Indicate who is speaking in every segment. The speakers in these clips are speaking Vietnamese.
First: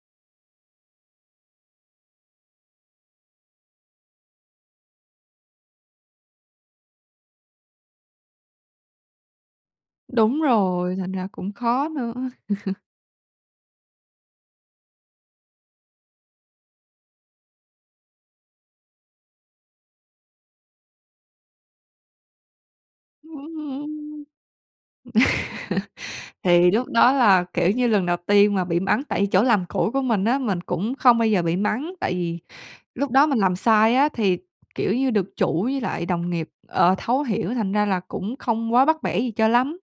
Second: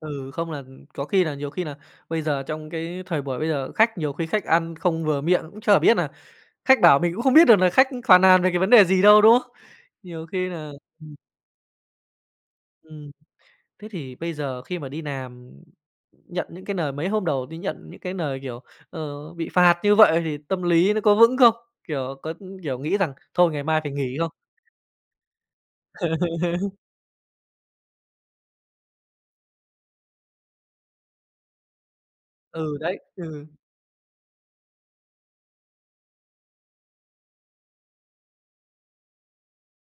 Speaker 1: Ừ, không là có khi là nhiều khi là bây giờ trong cái thời buổi bây giờ khách nhiều khi khách ăn không vừa miệng cũng chả biết nà khách bảo mình cũng không biết được là khách phàn nàn về cái vấn đề gì đâu, đúng không? Nhiều
Speaker 2: Đúng
Speaker 1: khi nà
Speaker 2: rồi, thành
Speaker 1: ừm.
Speaker 2: ra cũng khó nữa!
Speaker 1: Ừm. Thế thì bây giờ khi mà đi làm, nhận những cái lời mấy hôm đầu đi nhận những cái lời, kiểu, ờ, bị phạt như vậy thì tâm lý nó có vững không? Kiểu, có, kiểu, nghĩ rằng "Thôi
Speaker 2: Ưm,
Speaker 1: ngày mai phải nghỉ"
Speaker 2: ưm.
Speaker 1: không?
Speaker 2: Thì lúc đó là, kiểu như, lần đầu tiên mà bị mắng. Tại chỗ làm cũ của mình á, mình cũng không bao giờ bị mắng, tại vì
Speaker 1: Ừ, đấy,
Speaker 2: lúc đó mình
Speaker 1: ừm.
Speaker 2: làm sai á thì, kiểu như, được chủ với lại đồng nghiệp, ờ, thấu hiểu, thành ra là cũng không quá bắt bẻ gì cho lắm.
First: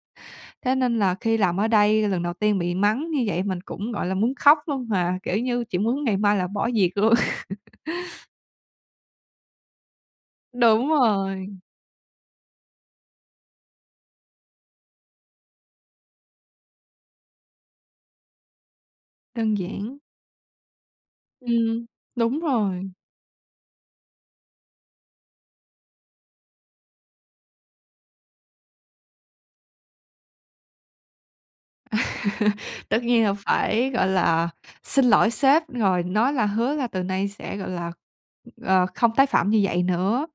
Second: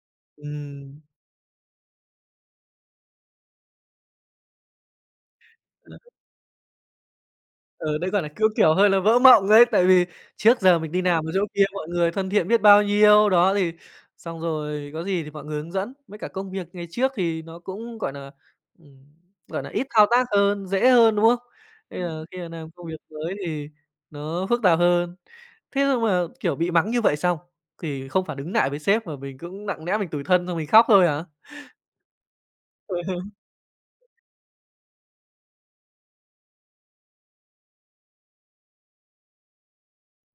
Speaker 2: Thế nên
Speaker 1: Ừm.
Speaker 2: là khi làm ở đây lần đầu tiên bị mắng như vậy mình cũng, gọi là, muốn khóc luôn mà, kiểu như, chỉ
Speaker 1: Ơ.
Speaker 2: muốn ngày mai là bỏ việc luôn.
Speaker 1: Ờ, đấy, gọi là, cũng, kiểu, hơi là vỡ mộng ấy, tại vì trước giờ
Speaker 2: Đúng
Speaker 1: mình đi làm ở chỗ
Speaker 2: rồi.
Speaker 1: kia thì mọi người thân thiện biết bao nhiêu, đó, thì xong rồi có gì thì mọi người hướng dẫn, với cả công việc ngày trước thì nó cũng, gọi nà, ừm,
Speaker 2: Đơn
Speaker 1: gọi nà, ít
Speaker 2: giản.
Speaker 1: thao tác hơn, dễ hơn, đúng không?
Speaker 2: Ừm,
Speaker 1: Bây giờ khi
Speaker 2: đúng
Speaker 1: mà làm công
Speaker 2: rồi.
Speaker 1: việc mới thì nó phức tạp hơn. Thế nhưng mà, kiểu, bị mắng như vậy xong thì không phản ứng nại với sếp mà mình cũng nặng lẽ mình tủi thân xong mình khóc thôi hả?
Speaker 2: Tất nhiên là phải, gọi là, xin lỗi sếp rồi nói là hứa là từ nay sẽ, gọi là, ờ, không tái phạm như vậy nữa,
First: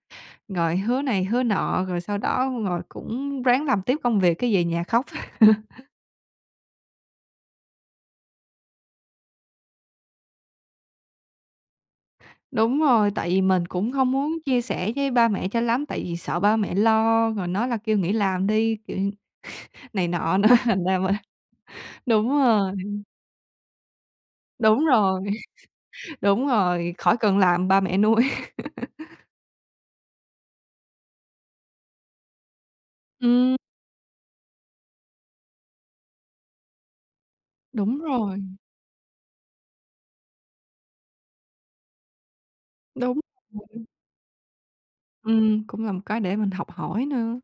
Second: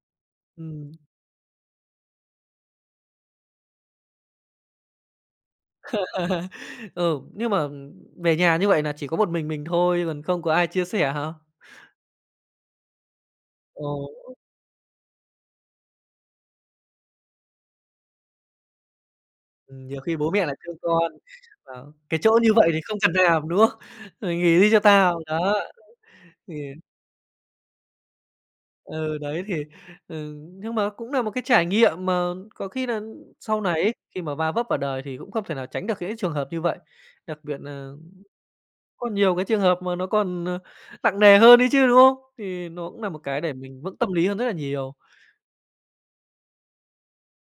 Speaker 2: rồi
Speaker 1: Ừm.
Speaker 2: hứa này hứa nọ, rồi sau đó rồi cũng ráng làm tiếp công việc cái về nhà khóc.
Speaker 1: Ừ, nhưng mà, ừm, về nhà như vậy nà chỉ có một mình mình thôi còn không có ai chia sẻ hả?
Speaker 2: Đúng rồi, tại vì mình cũng hông muốn
Speaker 1: Ồ!
Speaker 2: chia sẻ với ba mẹ cho lắm, tại vì sợ ba mẹ lo rồi nói là kêu nghỉ làm đi, kiểu,
Speaker 1: Ừm, nhiều
Speaker 2: này
Speaker 1: khi bố
Speaker 2: nọ
Speaker 1: mẹ
Speaker 2: nữa
Speaker 1: nại thương
Speaker 2: thành ra
Speaker 1: con,
Speaker 2: mình
Speaker 1: à, "Cái
Speaker 2: đúng
Speaker 1: chỗ như vậy
Speaker 2: rồi.
Speaker 1: thì không cần làm", đúng không? "Mày nghỉ đi cho
Speaker 2: Đúng rồi,
Speaker 1: tao" đó!
Speaker 2: đúng
Speaker 1: Thì
Speaker 2: rồi, khỏi cần làm ba mẹ nuôi.
Speaker 1: ừ, đấy, thì, ừ, nhưng mà cũng nà một cái trải nghiệm mà có khi nà
Speaker 2: Ừm.
Speaker 1: sau này ấy khi mà va vấp vào đời thì cũng không thể nào tránh được những cái trường hợp như vậy, đặc biệt nà
Speaker 2: Đúng rồi.
Speaker 1: có nhiều cái trường hợp mà nó còn, ờ, nặng nề hơn ấy chứ, đúng không? Thì nó cũng nà một
Speaker 2: Đúng
Speaker 1: cái để mình
Speaker 2: r
Speaker 1: vững tâm lý hơn rất là nhiều.
Speaker 2: Ừm, cũng là một cái để mình học hỏi nữa.